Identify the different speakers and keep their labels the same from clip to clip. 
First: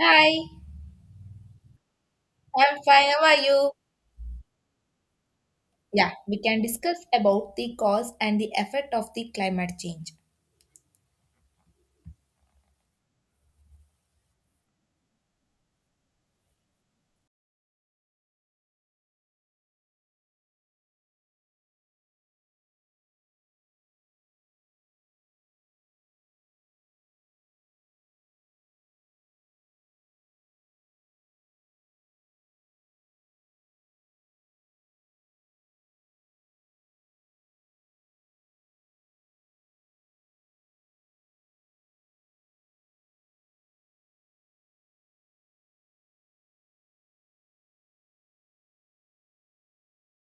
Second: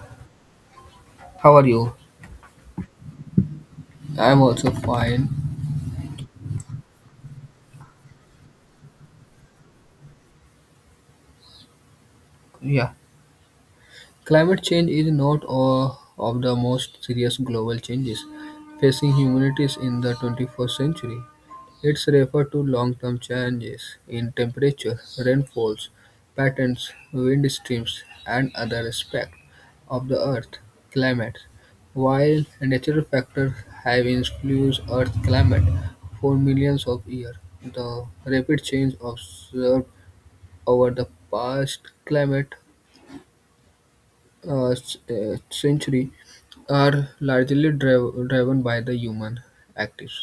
Speaker 1: Hi,
Speaker 2: How are you?
Speaker 1: I'm fine. How are you?
Speaker 2: I'm also fine.
Speaker 1: Yeah, we can discuss about the cause and the effect of the climate change.
Speaker 2: Yeah. Climate change is not all of the most serious global changes facing humanity in the 21st century. It's referred to long-term changes in temperature, rainfalls, patterns, wind streams, and other aspects of the Earth climate. While natural factors have influenced Earth climate for millions of years, the rapid change observed over the past climate century are largely driven by the human actives.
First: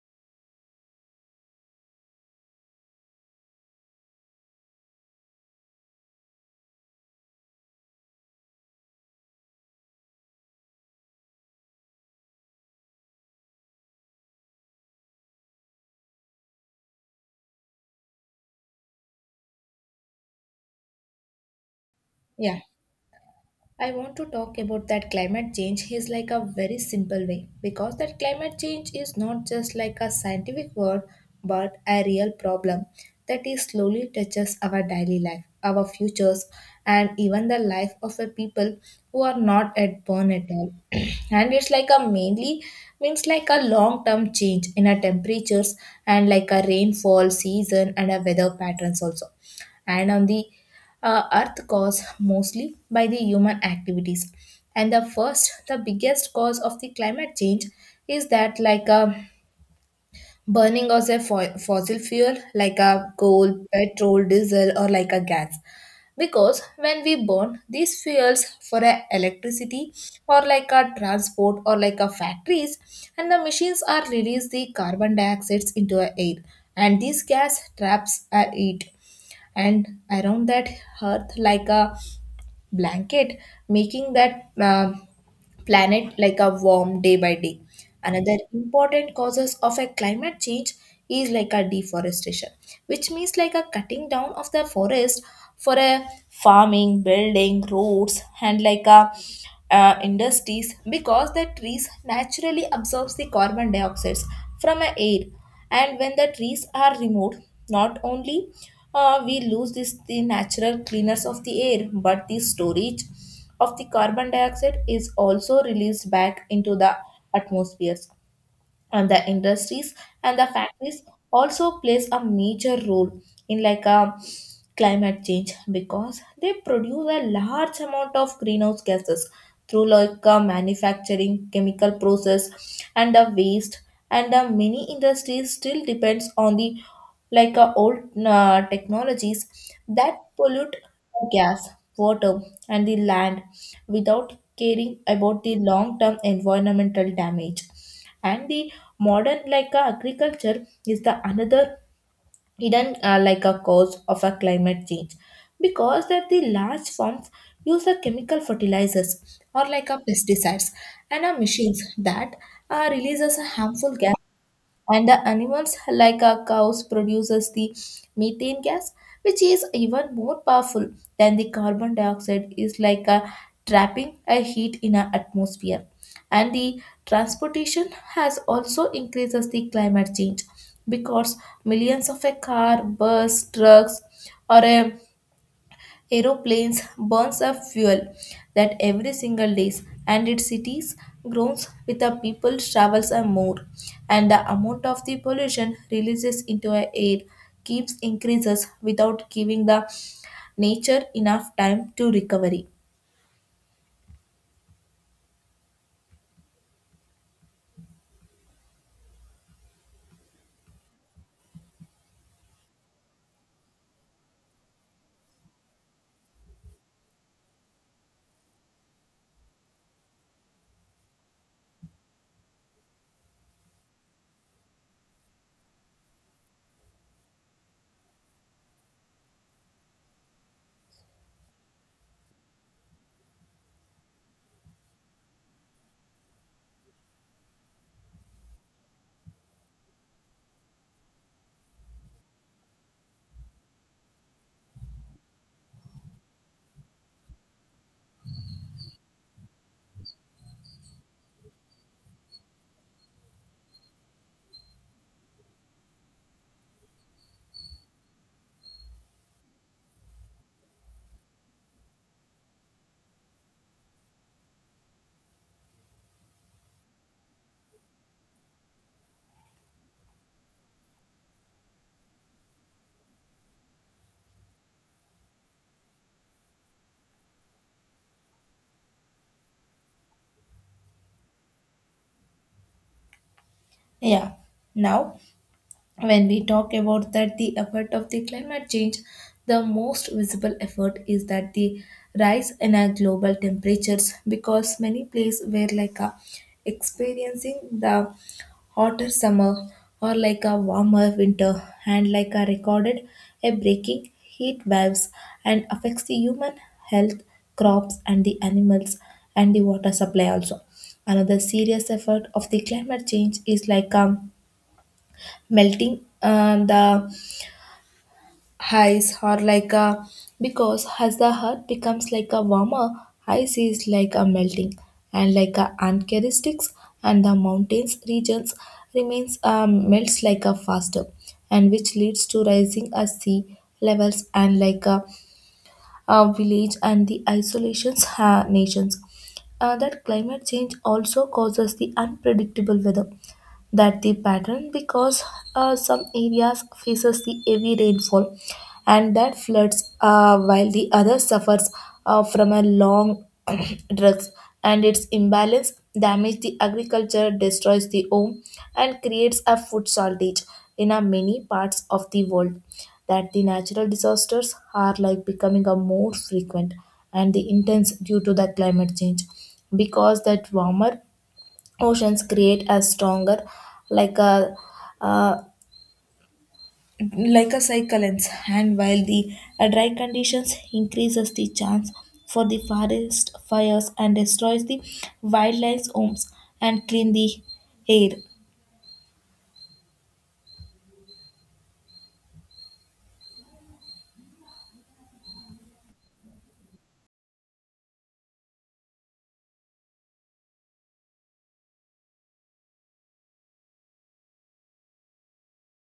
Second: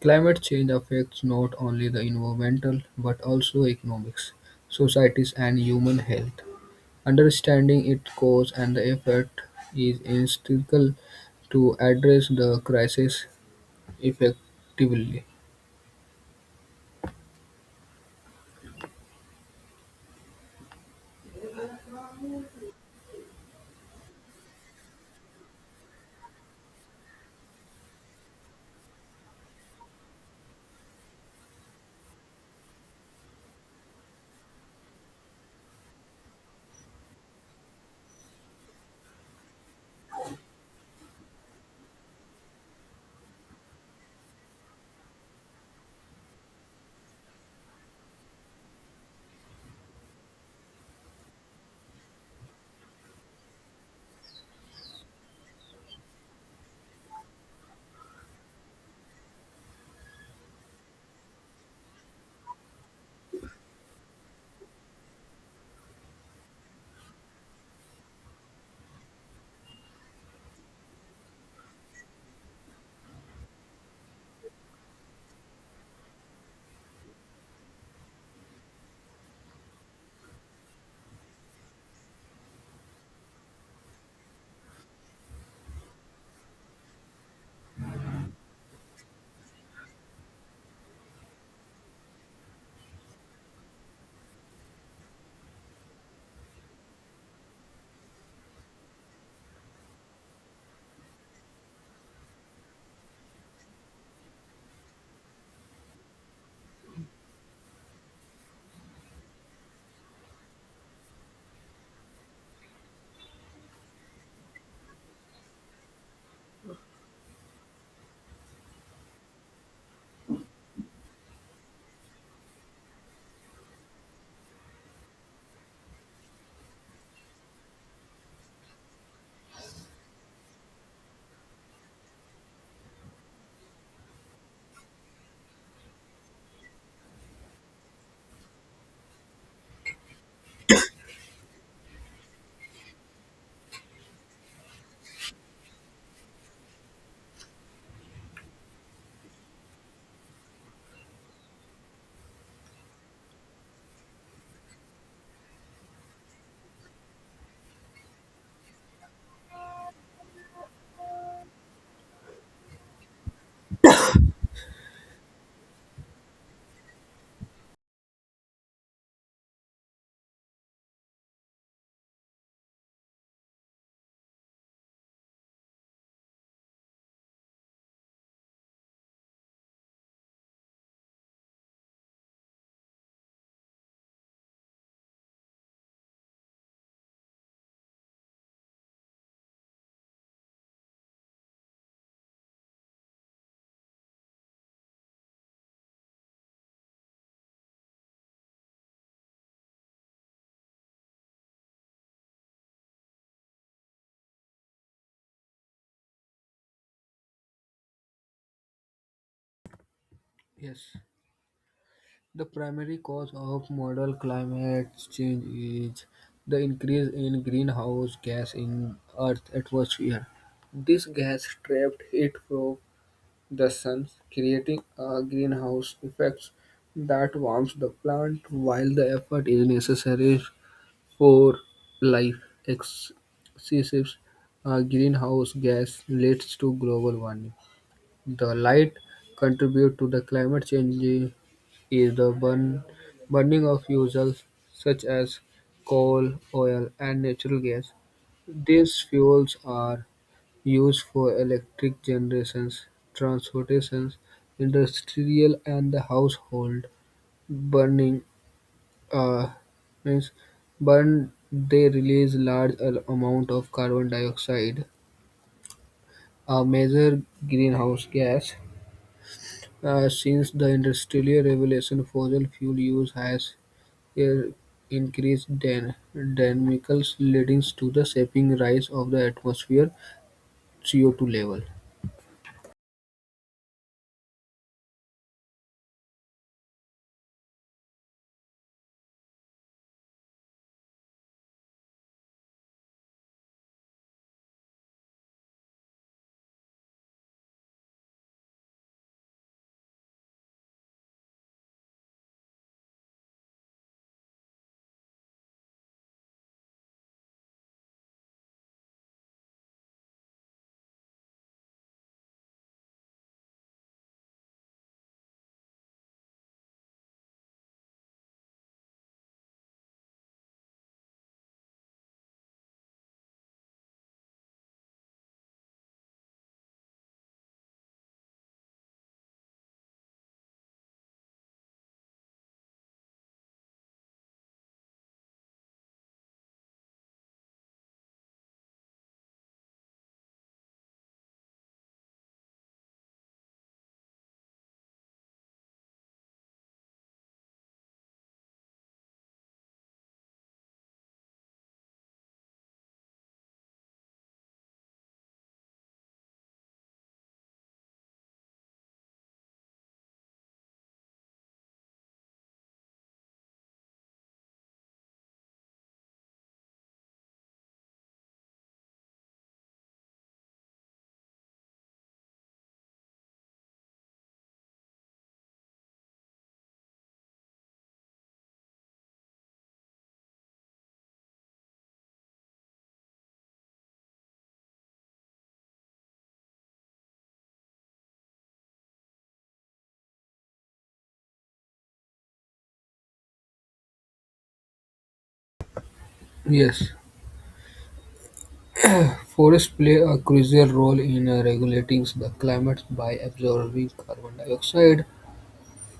Speaker 2: Climate change affects not only the environmental but also economics, societies, and human health. Understanding its cause and the effect is essential to address the crisis effectively.
Speaker 1: Yeah. I want to talk about that climate change is like a very simple way because that climate change is not just like a scientific word but a real problem that is slowly touches our daily life, our futures, and even the life of the people who are not at born at all. And it's like a mainly means like a long term change in our temperatures and like a rainfall season and a weather patterns also and on the earth, caused mostly by the human activities. And the first the biggest cause of the climate change is that like a burning of the fossil fuel like a coal, petrol, diesel, or like a gas, because when we burn these fuels for a electricity or like a transport or like a factories and the machines are release the carbon dioxides into the air. And these gas traps are it and around that earth like a blanket, making that planet like a warm day by day. Another important causes of a climate change is like a deforestation, which means like a cutting down of the forest for a farming, building, roads, and like a industries, because the trees naturally absorbs the carbon dioxide from a air. And when the trees are removed, not only we lose this the natural cleaners of the air but the storage of the carbon dioxide is also released back into the atmospheres. And the industries and the factories also plays a major role in like a climate change because they produce a large amount of greenhouse gases through like a manufacturing chemical process and the waste. And the many industries still depends on the like old technologies that pollute gas, water, and the land without caring about the long term environmental damage. And the modern like agriculture is the another hidden like a cause of a climate change because that the large farms use a chemical fertilizers or like a pesticides and a machines that releases a harmful gas. And the animals like our cows produces the methane gas, which is even more powerful than the carbon dioxide is like a trapping a heat in our atmosphere. And the transportation has also increases the climate change because millions of a car, bus, trucks, or a Aeroplanes burns up fuel that every single days, and its cities grows with the people travels and more, and the amount of the pollution releases into our air keeps increases without giving the nature enough time to recovery.
Speaker 2: Yes. The primary cause of modern climate change is the increase in greenhouse gas in Earth's atmosphere. This gas trapped heat from the sun, creating a greenhouse effect that warms the plant. While the effort is necessary for life, excessive greenhouse gas leads to global warming. The light contribute to the climate change is the burning of fuels such as coal, oil, and natural gas. These fuels are used for electric generation, transportations, industrial, and the household burning. Uh, Means burn they release large amount of carbon dioxide, a major greenhouse gas. Since the industrial revolution, fossil fuel use has air increased dynamics leading to the shaping rise of the atmosphere CO2 level.
Speaker 1: Yeah. Now, when we talk about that the effect of the climate change, the most visible effort is that the rise in our global temperatures, because many places were like a experiencing the hotter summer or like a warmer winter, and like a recorded a breaking heat waves and affects the human health, crops, and the animals and the water supply also. Another serious effort of the climate change is like melting the ice or like a, because as the heart becomes like a warmer, ice is like a melting and like a uncharacteristics, and the mountains regions remains melts like a faster, and which leads to rising a sea levels and like a village and the isolations nations. That climate change also causes the unpredictable weather that the pattern because some areas faces the heavy rainfall and that floods, while the other suffers from a long drought, and its imbalance damage the agriculture, destroys the home, and creates a food shortage in a many parts of the world. That the natural disasters are like becoming a more frequent and the intense due to the climate change because that warmer oceans create a stronger like a uh, like a cyclones, and while the dry conditions increases the chance for the forest fires and destroys the wildlife homes and clean the air.
Speaker 2: Yes, forests play a crucial role in regulating the climate by absorbing carbon dioxide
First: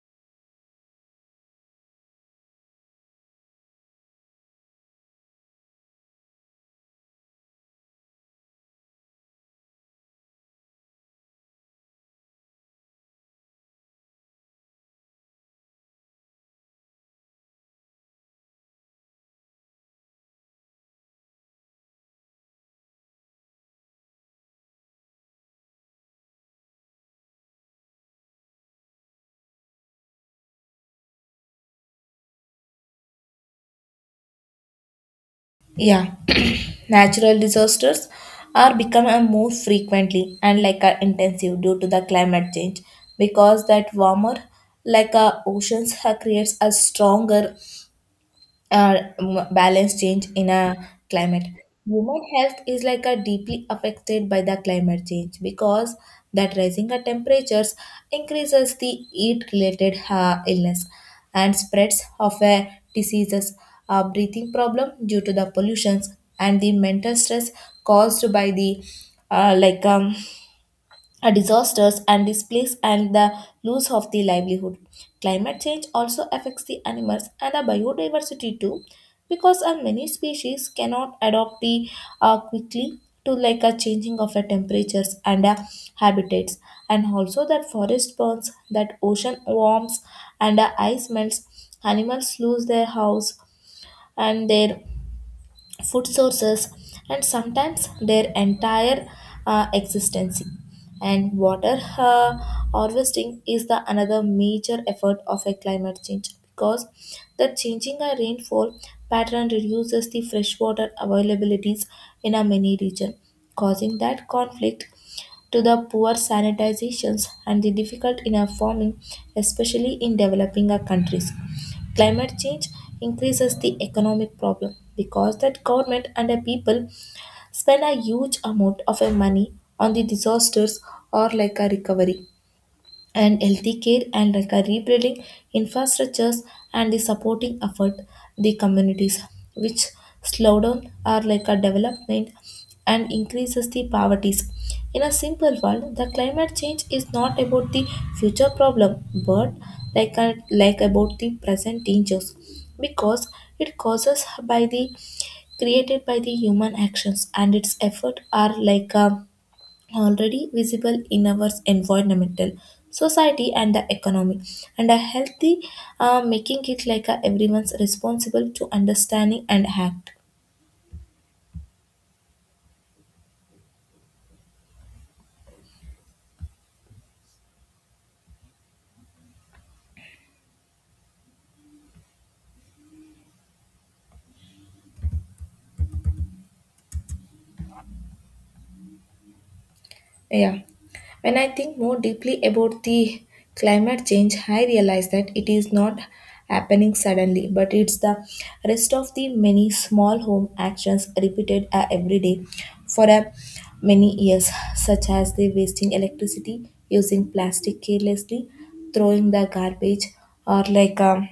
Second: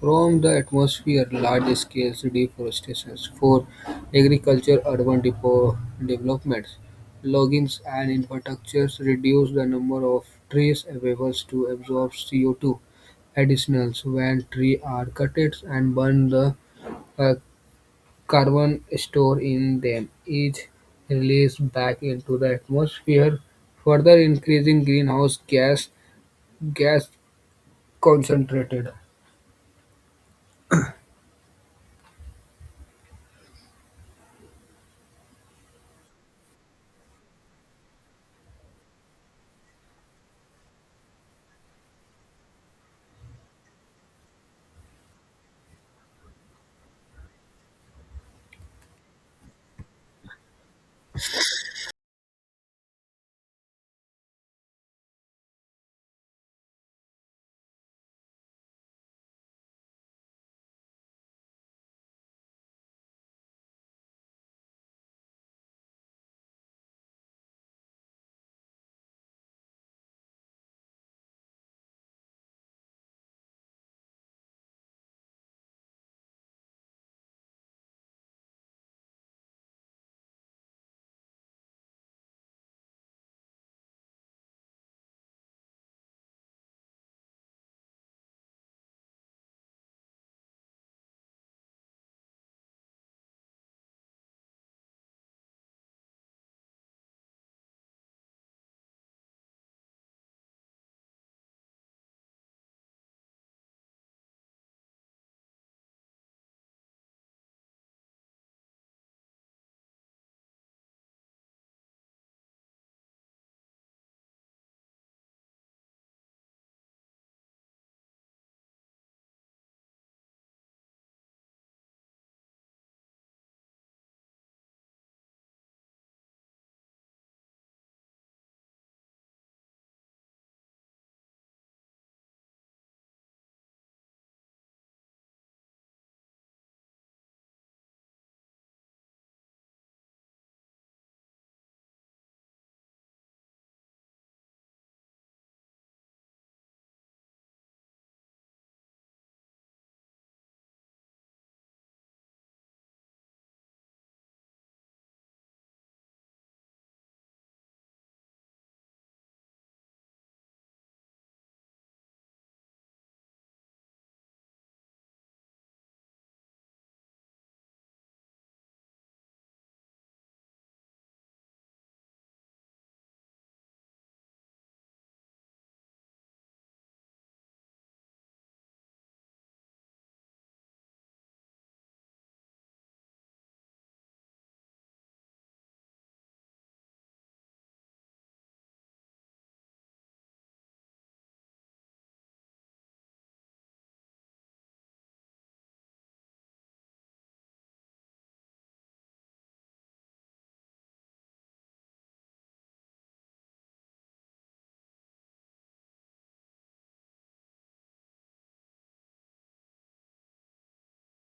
Speaker 2: from the atmosphere. Large-scale deforestation for agriculture, urban developments, loggings, and infrastructures reduce the number of trees available to absorb CO2. Additionally, when trees are cut and burned, the uh, carbon stored in them is released back into the atmosphere, further increasing greenhouse gas concentrated.
Speaker 1: Yeah. Natural disasters are becoming more frequently and like a intensive due to the climate change because that warmer like a oceans creates a stronger balance change in a climate. Human health is like a deeply affected by the climate change because that rising of temperatures increases the heat-related illness and spreads of a diseases, breathing problem due to the pollutions and the mental stress caused by the like a disasters and displace and the loss of the livelihood. Climate change also affects the animals and the biodiversity too, because many species cannot adapt the quickly to like a changing of the temperatures and habitats, and also that forest burns, that ocean warms, and ice melts. Animals lose their house and their food sources and sometimes their entire existence. And water harvesting is the another major effort of a climate change because the changing a rainfall pattern reduces the freshwater availabilities in a many region, causing that conflict to the poor sanitizations and the difficult in a farming, especially in developing a countries. Climate change increases the economic problem because that government and the people spend a huge amount of money on the disasters or like a recovery and healthy care and like a rebuilding infrastructures and the supporting effort the communities, which slow down are like a development and increases the poverties. In a simple world, the climate change is not about the future problem but like a, like about the present dangers, because it causes by the created by the human actions and its effort are like a already visible in our environmental society and the economy and a healthy, making it like a everyone's responsible to understanding and act. Yeah. When I think more deeply about the climate change, I realize that it is not happening suddenly, but it's the rest of the many small home actions repeated every day for many years, such as the wasting electricity, using plastic carelessly, throwing the garbage, or like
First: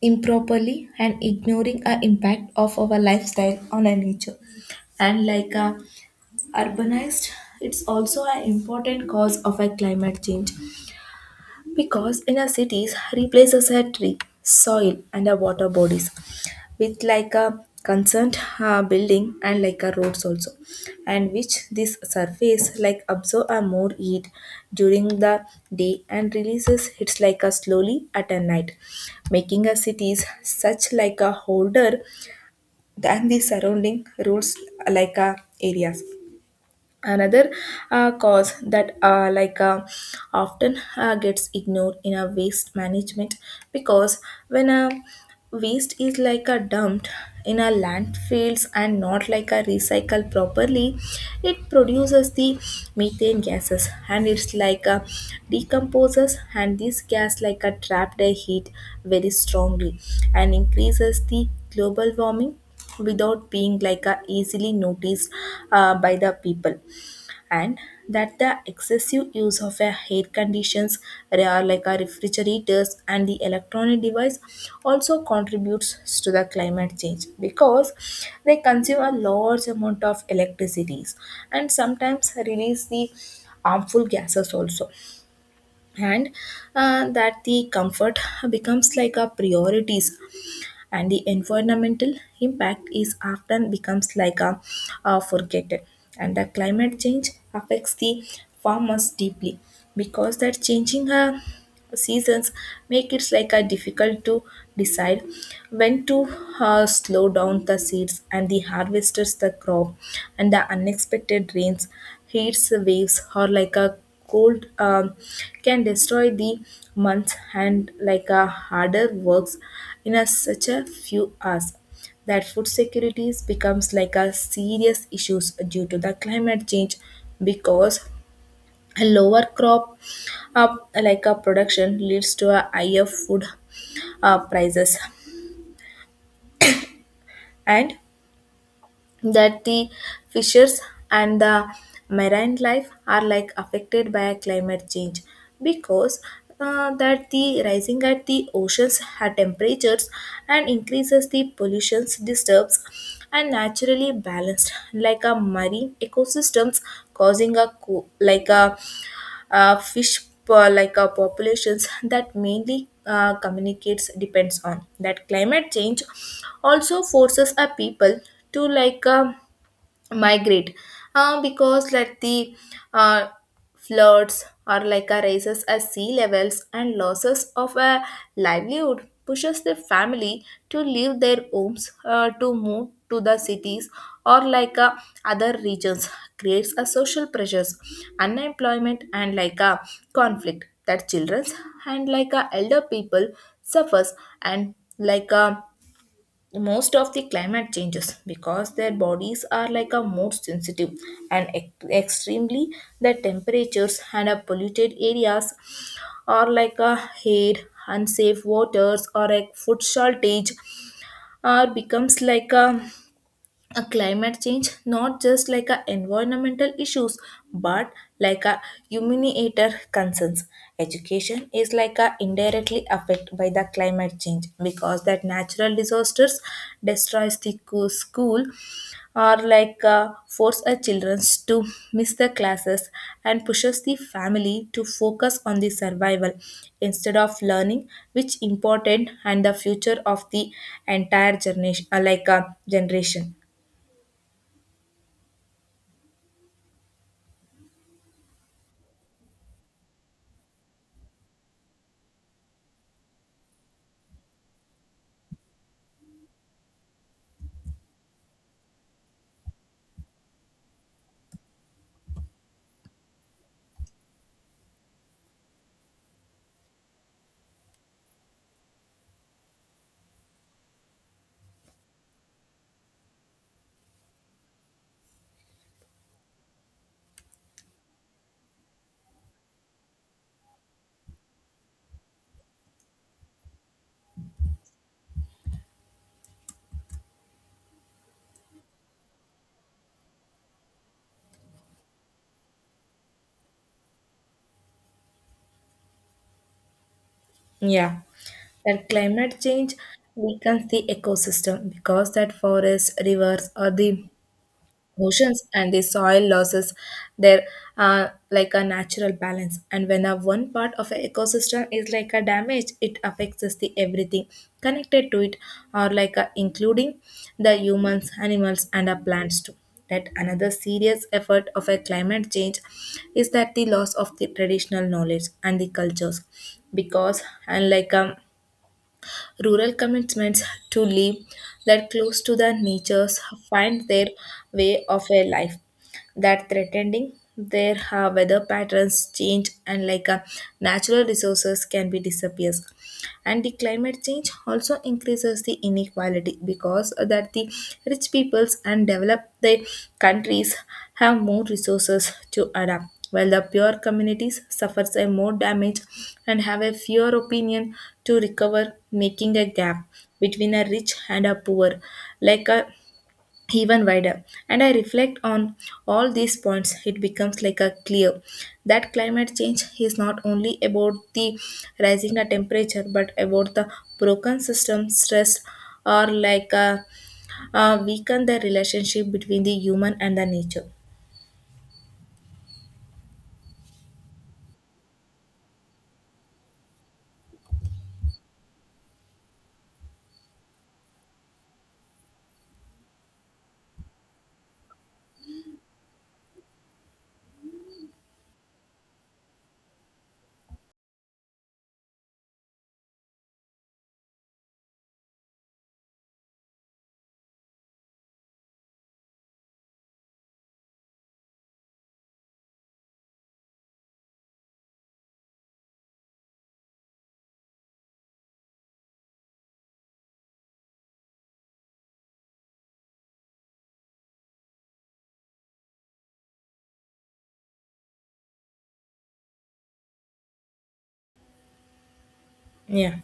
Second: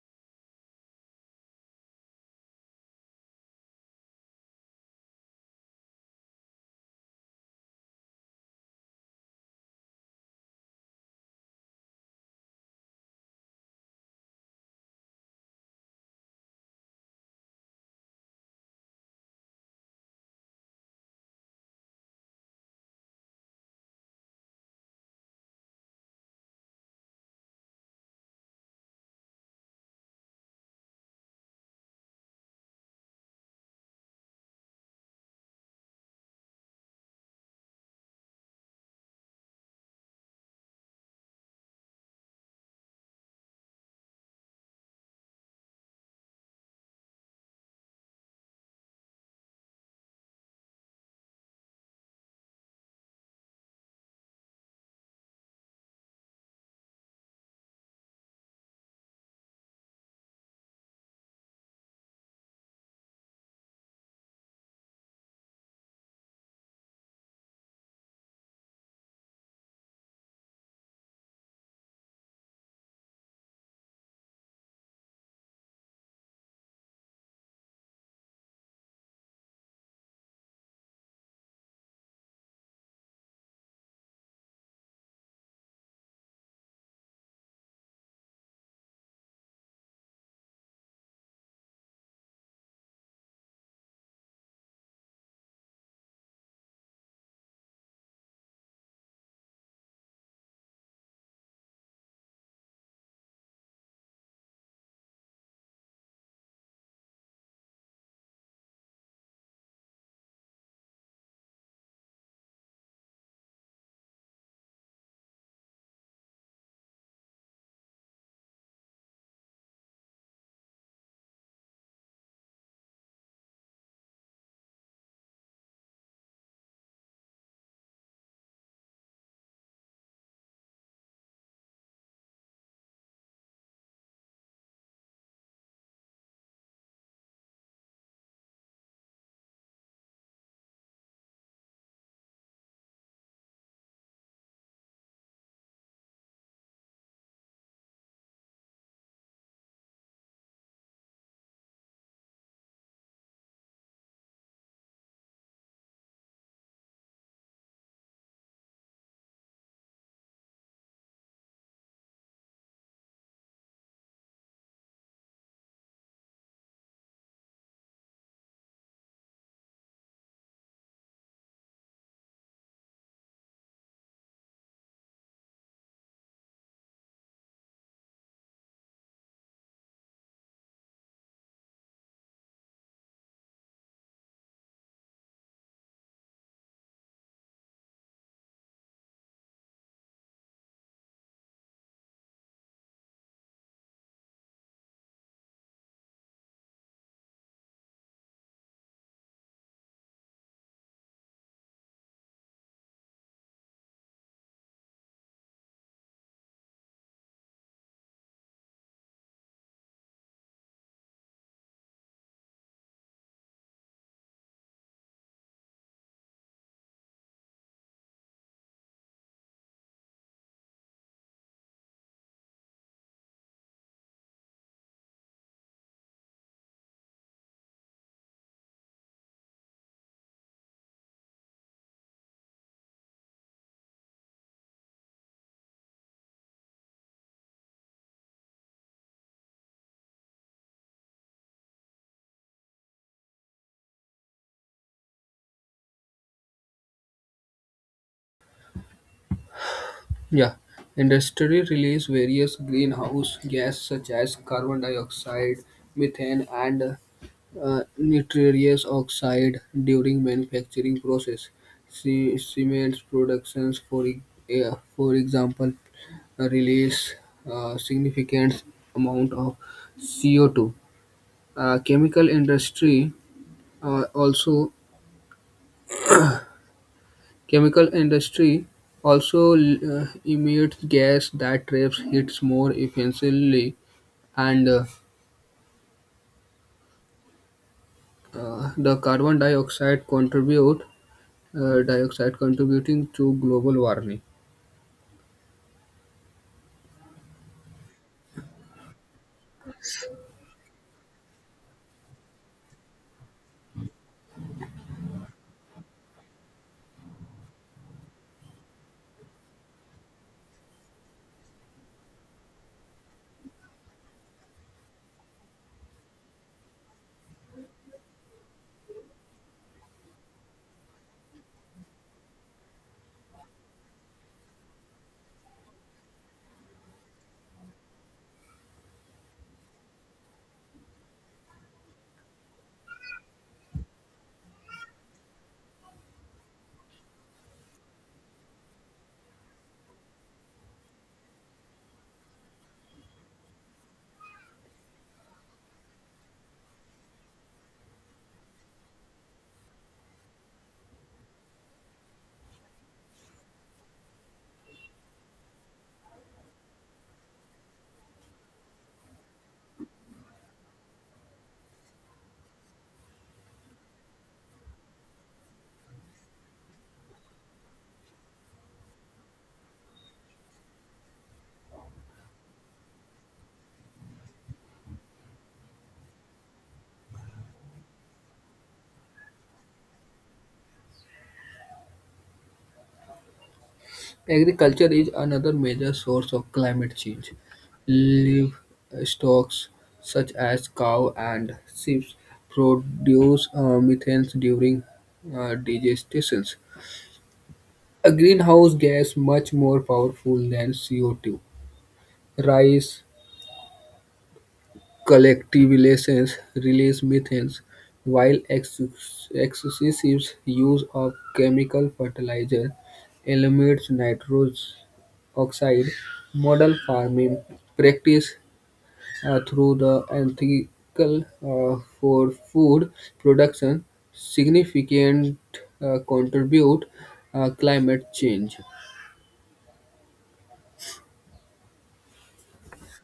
Speaker 1: improperly, and ignoring a impact of our lifestyle on our nature. And like urbanized, it's also an important cause of a climate change because in our cities replaces a tree soil and our water bodies with like a concerned building and like a roads also, and which this surface like absorb a more heat during the day and releases it's like a slowly at a night, making our cities such like a holder than the surrounding roads like a areas. Another cause that like often gets ignored in a waste management because when a waste is like a dumped in a landfills and not like a recycle properly, it produces the methane gases, and it's like a decomposes and this gas like a trapped a heat very strongly and increases the global warming without being like a easily noticed by the people. And that the excessive use of a air conditions are like our refrigerators and the electronic device also contributes to the climate change because they consume a large amount of electricities and sometimes release the harmful gases also. And that the comfort becomes like a priorities and the environmental impact is often becomes like a, forgotten. And the climate change affects the farmers deeply because that changing seasons make it like a difficult to decide when to slow down the seeds and the harvesters the crop, and the unexpected rains, heats waves, or like a cold can destroy the months and like a harder works in a such a few hours. That food security becomes like a serious issue due to the climate change because a lower crop up like a production leads to a higher food prices. And that the fishers and the marine life are like affected by climate change because that the rising at the oceans at temperatures and increases the pollutions disturbs and naturally balanced like a marine ecosystems, causing a like a, fish like a populations that mainly communicates depends on that climate change also forces a people to like a migrate, because like the uh, floods or like a rises as sea levels and losses of a livelihood pushes the family to leave their homes, to move to the cities or like a other regions, creates a social pressures, unemployment, and like a conflict. That children and like a elder people suffers and like a most of the climate changes because their bodies are like a more sensitive and extremely the temperatures and a polluted areas are like a heat, unsafe waters, or a food shortage, or becomes like a climate change not just like a environmental issues but like a humaniator concerns. Education is like a indirectly affected by the climate change because that natural disasters destroys the school or like force a children to miss the classes, and pushes the family to focus on the survival instead of learning which important and the future of the entire generation generation.
Speaker 2: Yeah, industry release various greenhouse gases such as carbon dioxide, methane, and nitrous oxide during manufacturing process. Cement productions, for example, release significant amount of CO2. Uh, chemical industry uh, also Chemical industry also emits gas that traps heat more efficiently and the carbon dioxide contribute dioxide contributing to global warming.
Speaker 1: Yeah, that climate change weakens the ecosystem because that forests, rivers, or the oceans and the soil losses there are like a natural balance, and when a one part of an ecosystem is like a damage it affects us the everything connected to it or like a, including the humans animals and our plants too. That another serious effort of a climate change is that the loss of the traditional knowledge and the cultures because unlike rural commitments to live that close to the natures find their way of a life that threatening their weather patterns change and like natural resources can be disappears. And the climate change also increases the inequality because that the rich peoples and developed the countries have more resources to adapt, while the poor communities suffers a more damage and have a fewer opinion to recover, making a gap between a rich and a poor like a even wider. And I reflect on all these points, it becomes like a clear that climate change is not only about the rising a temperature but about the broken system stress or like a, weaken the relationship between the human and the nature.
Speaker 2: Agriculture is another major source of climate change. Livestock such as cow and sheep produce methane during digestion, a greenhouse gas much more powerful than CO2. Rice, Collectivizations release methane, while excessive use of chemical fertilizer eliminates nitrogen oxide. Model farming practice through the ethical for food production significant contribute climate change.
Speaker 1: Yeah.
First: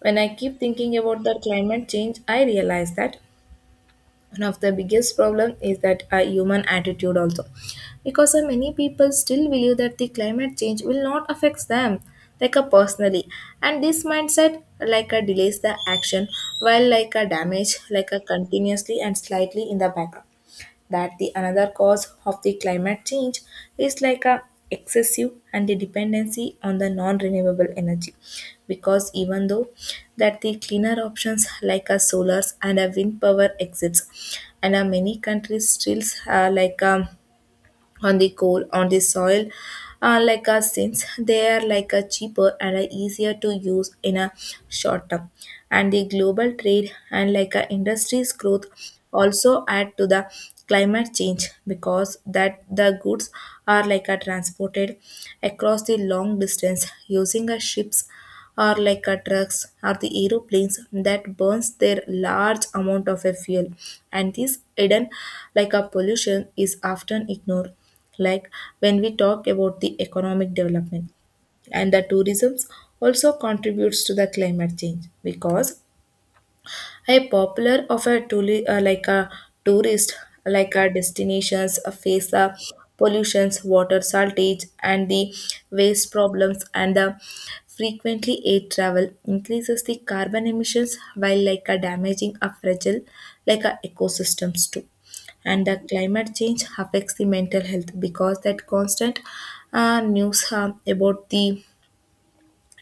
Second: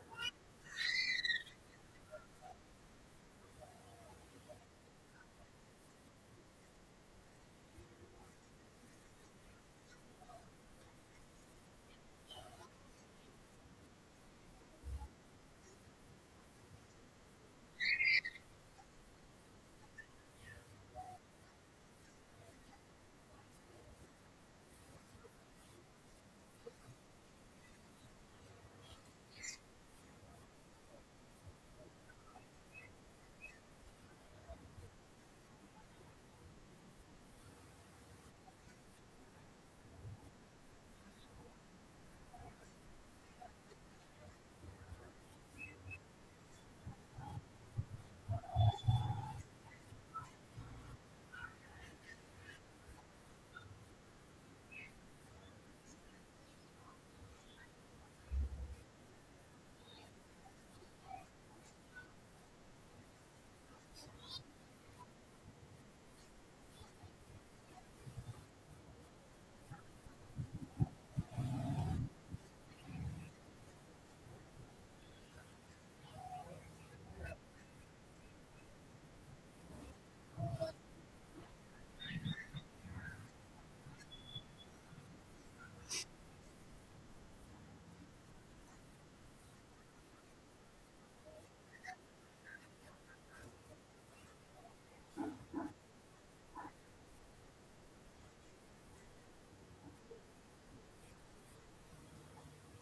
Speaker 1: When I keep thinking about the climate change, I realize that one of the biggest problem is that a human attitude also, because many people still believe that the climate change will not affect them like a personally, and this mindset like a delays the action while like a damage like a continuously and slightly in the background. That the another cause of the climate change is like a excessive and the dependency on the non-renewable energy, because even though that the cleaner options like a solars and a wind power exists, and many countries still uh, like um, on the coal on the soil, like a since they are like a cheaper and a easier to use in a short term. And the global trade and like a industries growth also add to the climate change, because that the goods are like a transported across the long distance using a ships or like a trucks or the aeroplanes that burns their large amount of a fuel, and this hidden like a pollution is often ignored like when we talk about the economic development. And the tourism also contributes to the climate change because a popular of a tourist like our destinations face the pollutions water shortage and the waste problems, and the frequently air travel increases the carbon emissions while like a damaging a fragile like a ecosystems too. And the climate change affects the mental health because that constant news about the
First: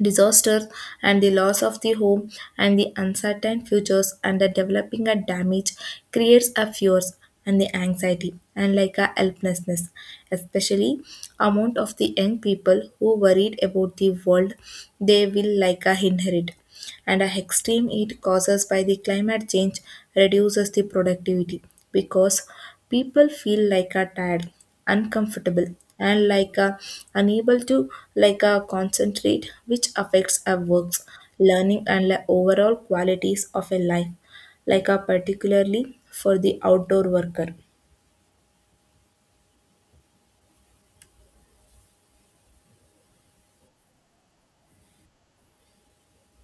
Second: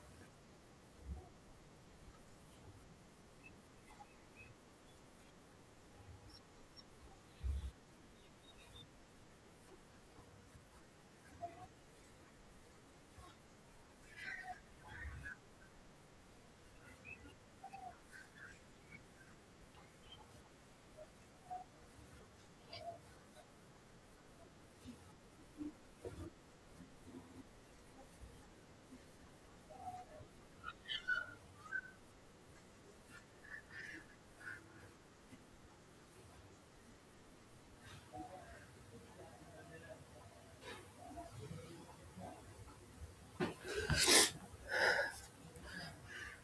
Speaker 1: disasters and the loss of the home and the uncertain futures and the developing a damage creates a fears and the anxiety and like a helplessness, especially amount of the young people who worried about the world they will like a inherit. And a extreme heat causes by the climate change reduces the productivity because people feel like a tired, uncomfortable, and like a unable to like a concentrate, which affects our works learning and the overall qualities of a life like a particularly for the outdoor worker.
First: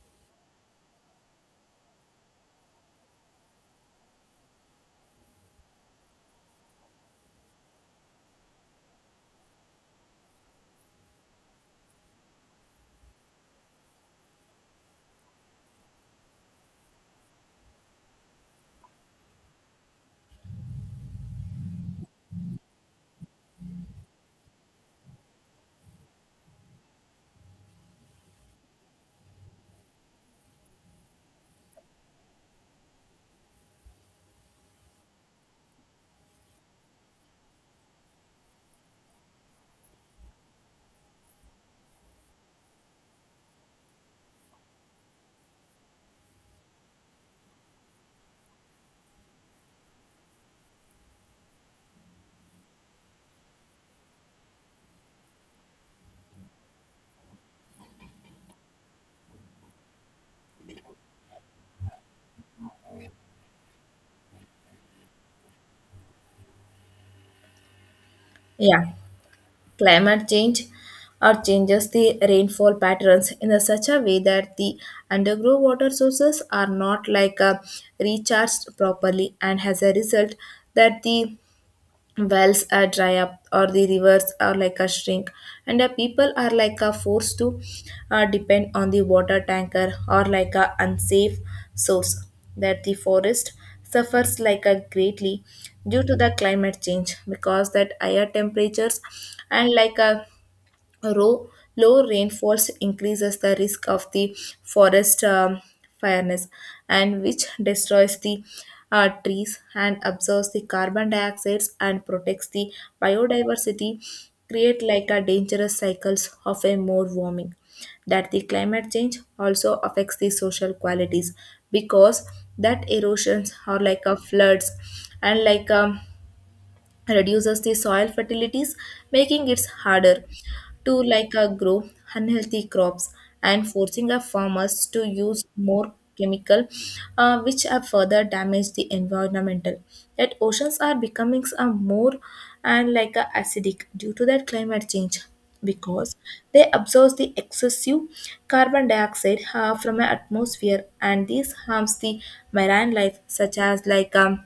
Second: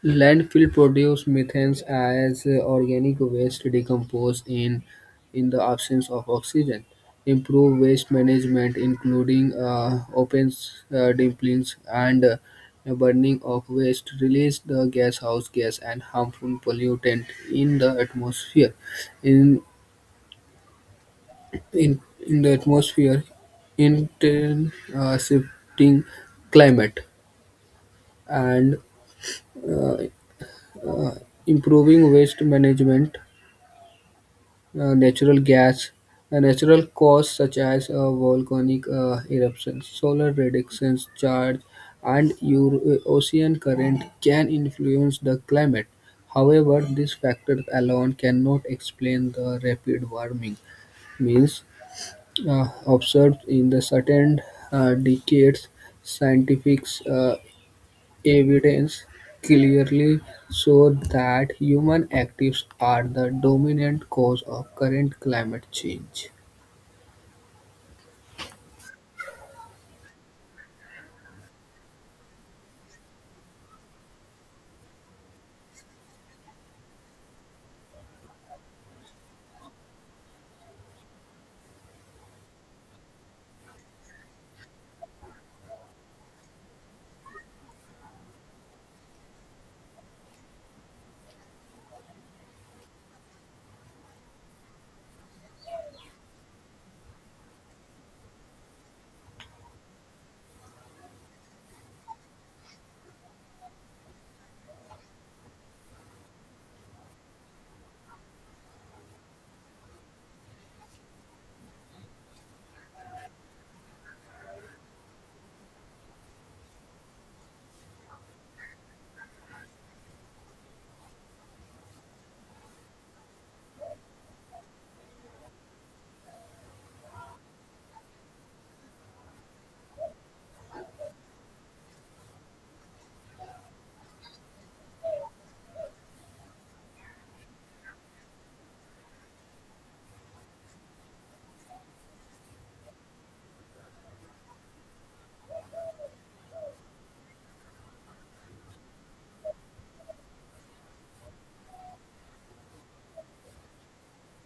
Speaker 2: Landfill produce methane as organic waste decompose in the absence of oxygen. Improve waste management, including open dumplings and burning of waste, release the gaseous gas and harmful pollutant in the atmosphere. In in in the atmosphere, intense shifting climate and uh, uh, improving waste management natural gas, natural causes such as volcanic eruptions, solar radiation charge, and ocean current can influence the climate. However, these factors alone cannot explain the rapid warming. Means observed in the certain decades, scientists evidence clearly shows that human activities are the dominant cause of current climate change.
Speaker 1: Yeah, climate change or changes the rainfall patterns in a such a way that the underground water sources are not like a recharged properly, and as a result that the wells are dry up or the rivers are like a shrink, and the people are like a forced to depend on the water tanker or like a unsafe source. That the forest suffers like a greatly due to the climate change because that higher temperatures and like a Low low rainfalls increases the risk of the forest fires, and which destroys the trees and absorbs the carbon dioxide and protects the biodiversity, create like a dangerous cycles of a more warming. That the climate change also affects the social qualities because that erosions are like a floods and like a reduces the soil fertilities, making it harder to like grow unhealthy crops, and forcing our farmers to use more chemical which have further damaged the environmental. Yet oceans are becoming a more and like a acidic due to that climate change because they absorb the excessive carbon dioxide from the atmosphere, and this harms the marine life such as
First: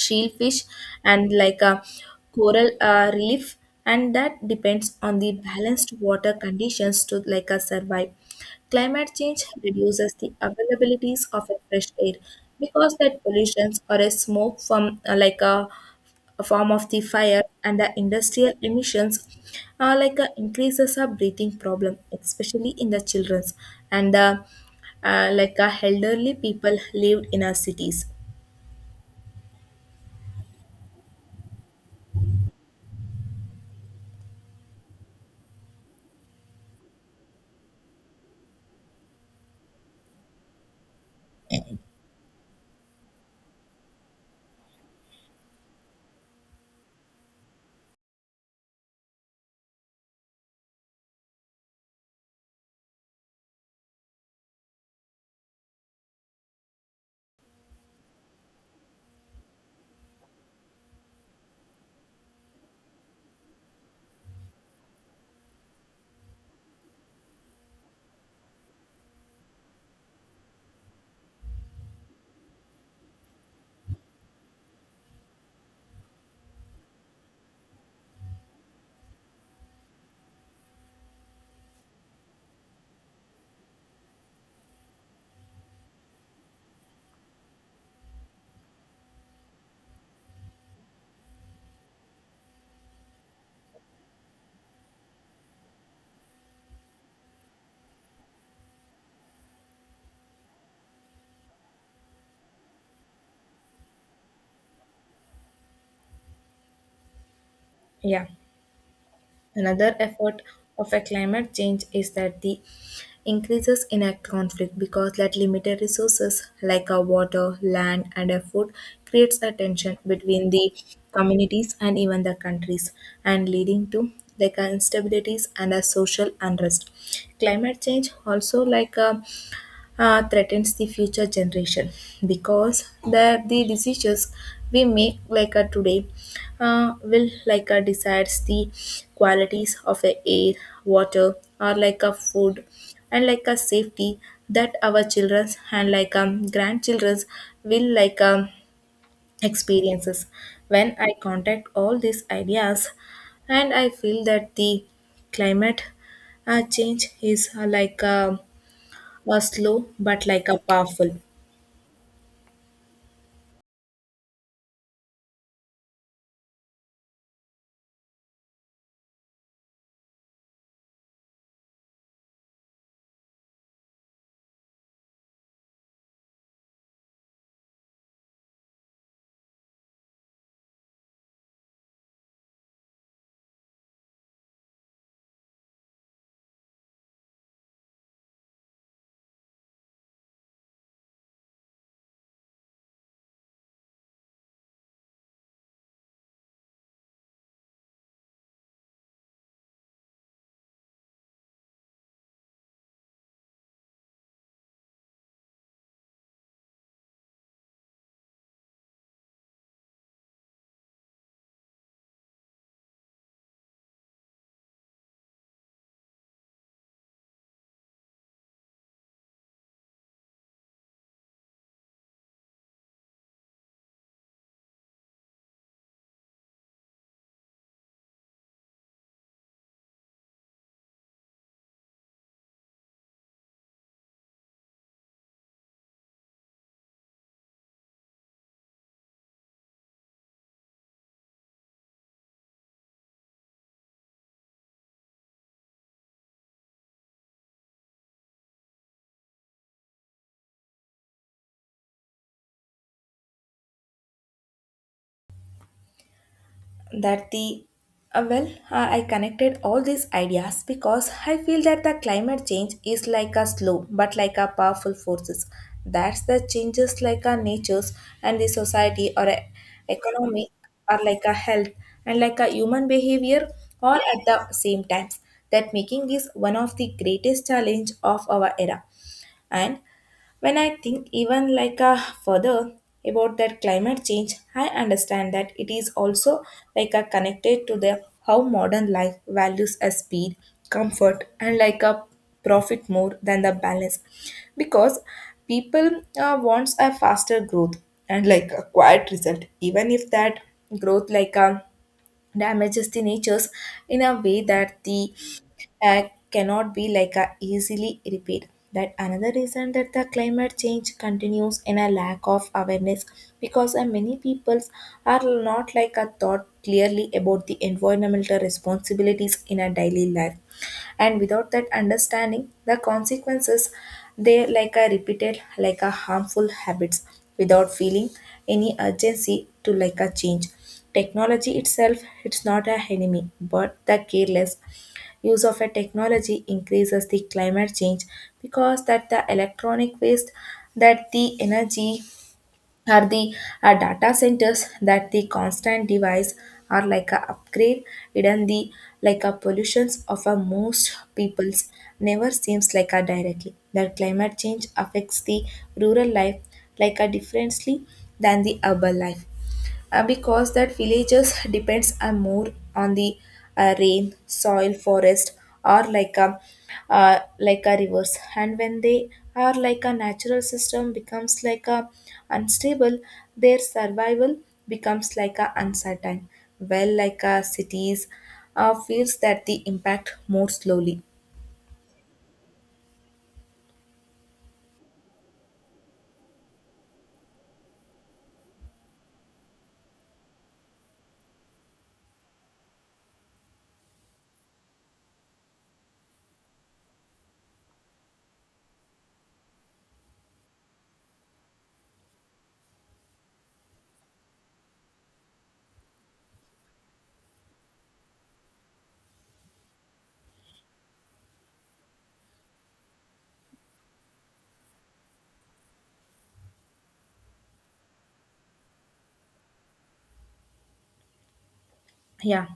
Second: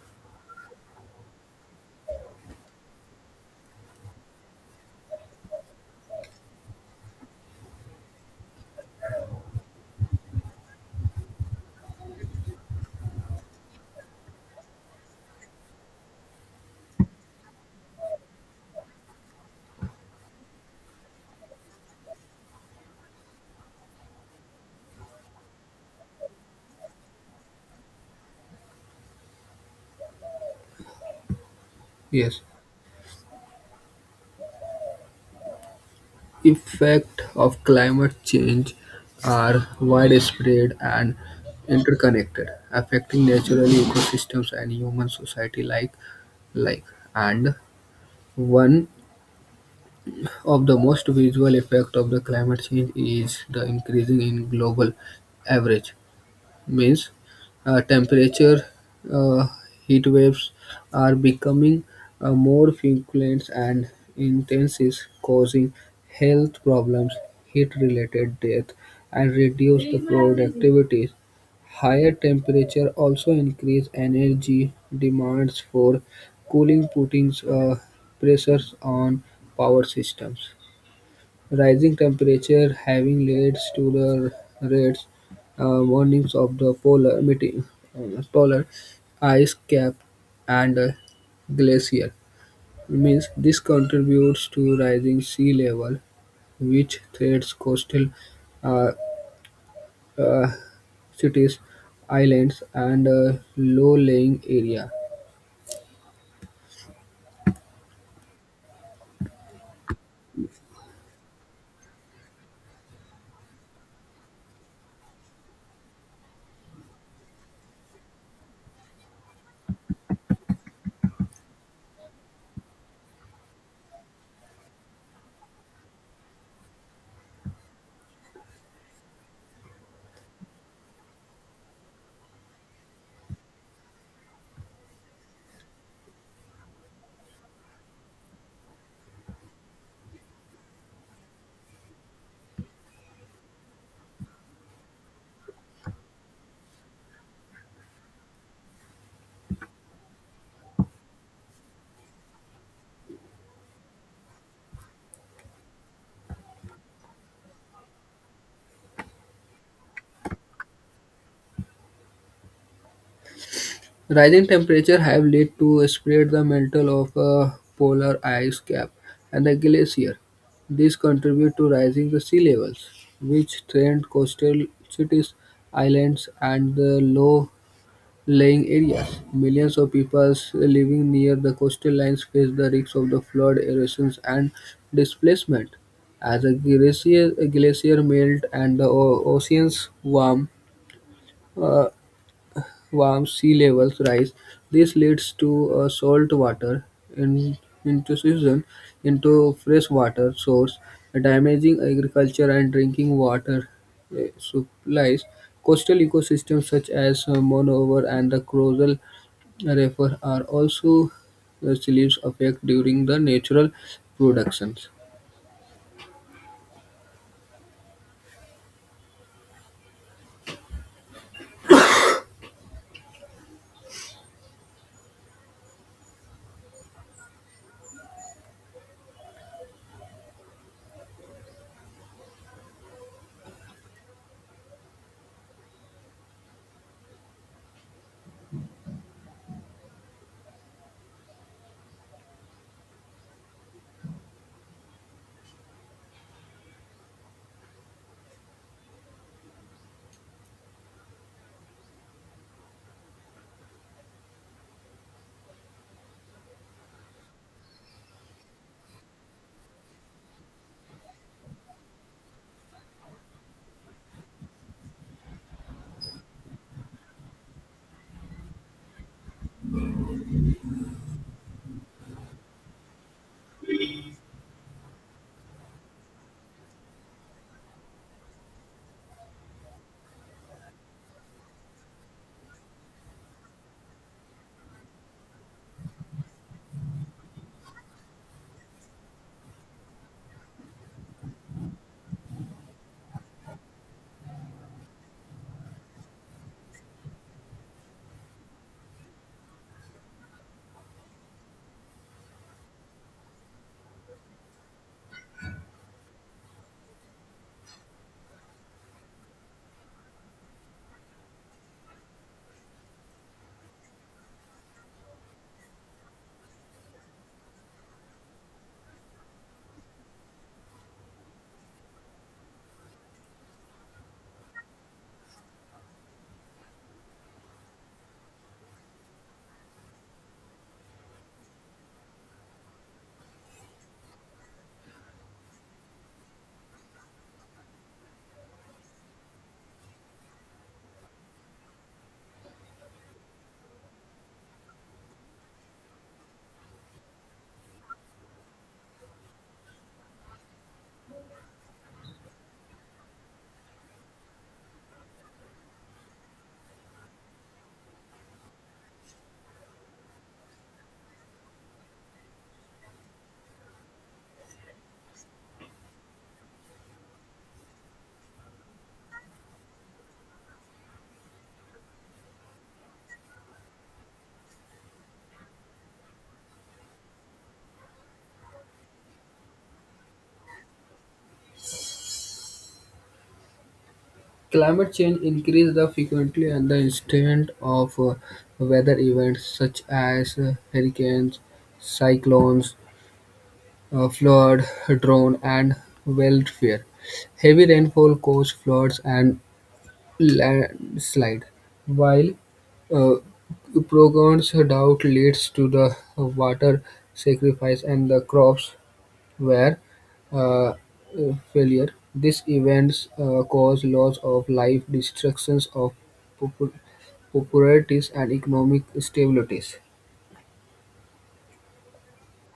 Speaker 1: shellfish and like a coral reef and that depends on the balanced water conditions to like a survive. Climate change reduces the availabilities of a fresh air because that pollutions or a smoke from a form of the fire and the industrial emissions like a increases a breathing problem especially in the children's and the like a elderly people lived in our cities.
Speaker 2: Yes, effects of climate change are widespread and interconnected, affecting natural ecosystems and human society like and one of the most visual effects of the climate change is the increasing in global average means temperature. Uh, heat waves are becoming more frequent and intense, is causing health problems, heat-related death, and reduce the productivity. Higher temperature also increase energy demands for cooling, putting pressures on power systems. Rising temperature having led to the red warnings of the polar meeting, polar ice cap and glacier. Means this contributes to rising sea level, which threatens coastal uh, uh, cities, islands, and low-lying area.
Speaker 1: Yeah, another effort of a climate change is that the increases in a conflict because that limited resources like a water, land, and a food creates a tension between the communities and even the countries, and leading to like a instabilities and a social unrest. Climate change also like a threatens the future generation because the decisions we make like a today will like a decides the qualities of the air, water, or like a food, and like a safety that our children's and grandchildren's will experiences. When I contact all these ideas and I feel that the climate change is like a was slow but like a powerful.
Speaker 2: Rising temperatures have led to spread the mantle of a polar ice cap and the glacier. This contribute to rising the sea levels, which threaten coastal cities, islands, and the low-lying areas. Millions of people living near the coastal lines face the risks of the flood, erosions, and displacement. A glacier melt and the oceans warm, uh, warm sea levels rise. This leads to salt water in, intrusion into freshwater source, damaging agriculture and drinking water supplies. Coastal ecosystems such as Monover and the Crozal River are also reliefs affect during the natural productions.
Speaker 1: That the uh, well I connected all these ideas because I feel that the climate change is like a slow but like a powerful forces that's the changes like our natures and the society or a economy or like a health and like a human behavior all at the same times, that making this one of the greatest challenge of our era. And when I think even like a further about that climate change, I understand that it is also like a connected to the how modern life values a speed, comfort, and like a profit more than the balance, because people wants a faster growth and like a quiet result, even if that growth like a damages the natures in a way that the uh, cannot be like a easily repeat. That another reason that the climate change continues in a lack of awareness because many peoples are not like a thought clearly about the environmental responsibilities in a daily life, and without that understanding the consequences they like a repeated like a harmful habits without feeling any urgency to like a change. Technology itself it's not a enemy, but the careless use of a technology increases the climate change because that the electronic waste, that the energy or the data centers, that the constant device are like a upgrade hidden the like a pollutions of a most peoples never seems like a directly. That climate change affects the rural life like a differently than the urban life, because that villages depends more on the rain, soil, forest, or like a rivers. And when they are like a natural system becomes like a unstable, their survival becomes like a uncertain. Well, like a cities feels that the impact more slowly.
Speaker 2: Climate change increases the frequency and the intensity of weather events such as hurricanes, cyclones, flood, drought, and wildfire. Heavy rainfall causes floods and landslide, while uh, prolonged drought leads to the water sacrifice and the crops where failure, these events cause loss of life, destructions of properties and economic stabilities.
Speaker 1: Yeah,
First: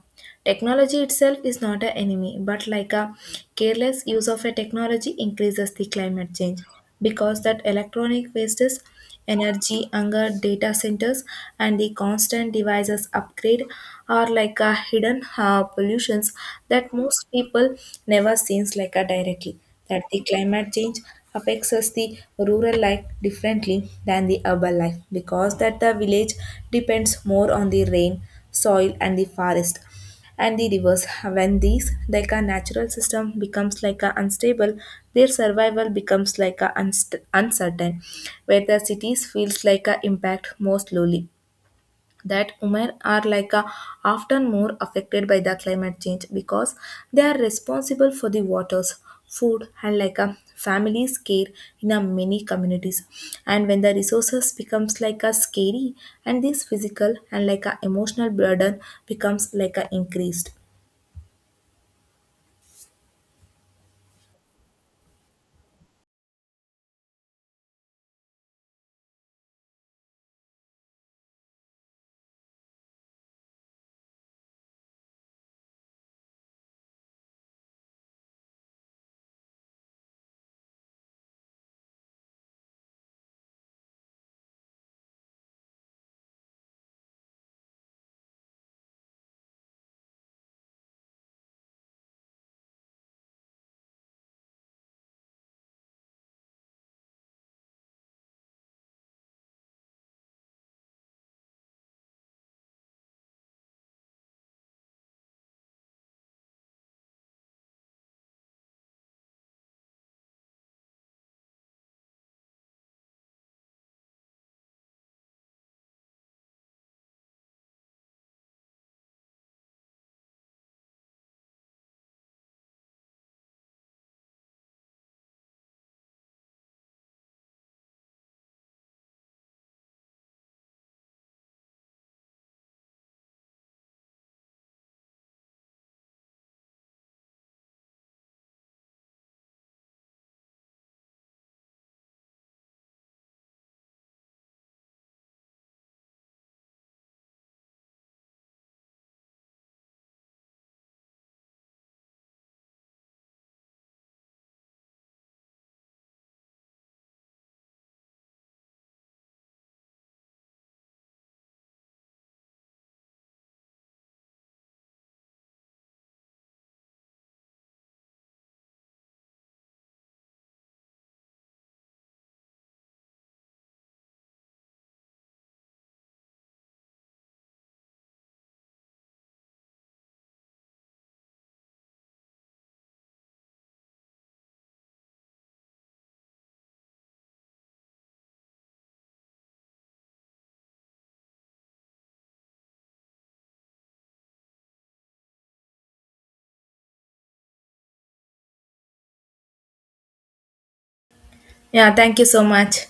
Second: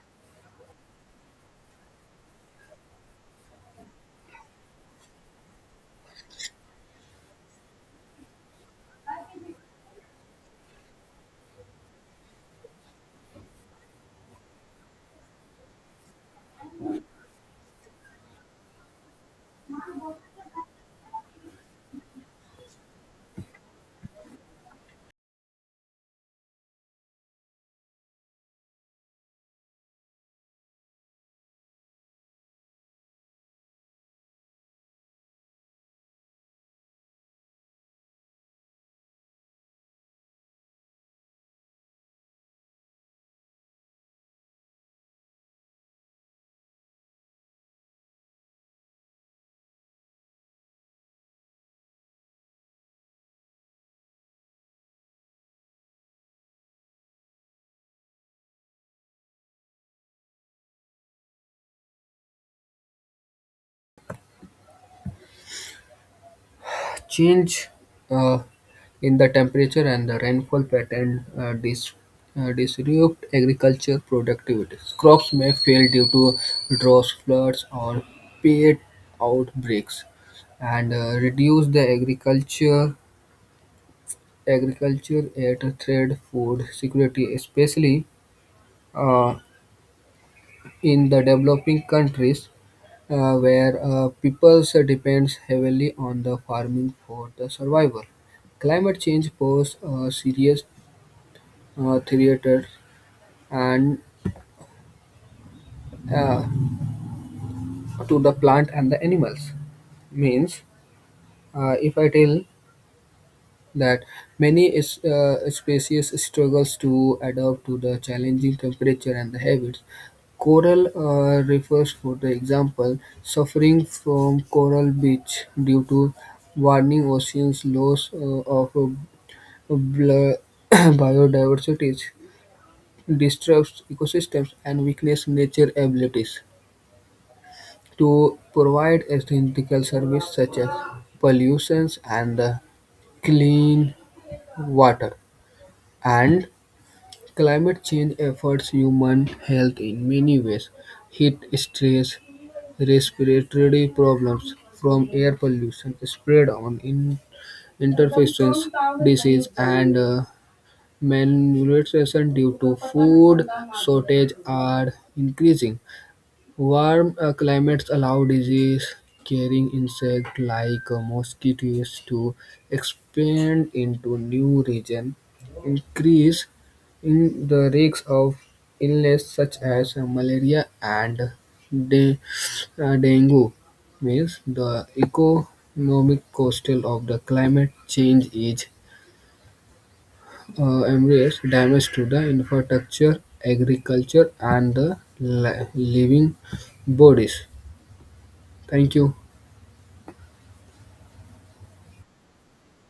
Speaker 1: technology itself is not an enemy, but like a careless use of a technology increases the climate change because that electronic wastes energy hunger data centers and the constant devices upgrade are like a hidden pollutions that most people never sees like a directly. That the climate change affects us the rural life differently than the urban life because that the village depends more on the rain, soil, and the forest and the rivers. When these, like a natural system, becomes like a unstable, their survival becomes like a uncertain, where the cities feels like a impact more slowly. That women are like a, often more affected by the climate change because they are responsible for the waters, food, and like a family's care in a many communities, and when the resources becomes like a scary and this physical and like a emotional burden becomes like a increased.
Speaker 2: Change uh, in the temperature and the rainfall pattern disrupt agriculture productivity. Crops may fail due to droughts, floods, or pest outbreaks, and reduce the agriculture aids trade food security, especially uh, in the developing countries where peoples depends heavily on the farming for the survival. Climate change poses a serious threat and uh, to the plant and the animals. Means, if I tell that many species struggles to adapt to the challenging temperature and the habits. Coral refers, for the example, suffering from coral bleach due to warming oceans, loss of bl- biodiversity, disrupts ecosystems, and weakness nature abilities to provide essential services such as pollutions and clean water. And Climate change affects human health in many ways. Heat stress, respiratory problems from air pollution, spread on in interfaces, disease, and malnutrition due to food shortage are increasing. Warm climates allow disease-carrying insects like mosquitoes to expand into new regions, increase in the risk of illness such as malaria and de- dengue. Means the economic cost of the climate change is immense damage to the infrastructure, agriculture, and the living bodies. Thank you.
Speaker 1: Yeah, thank you so much.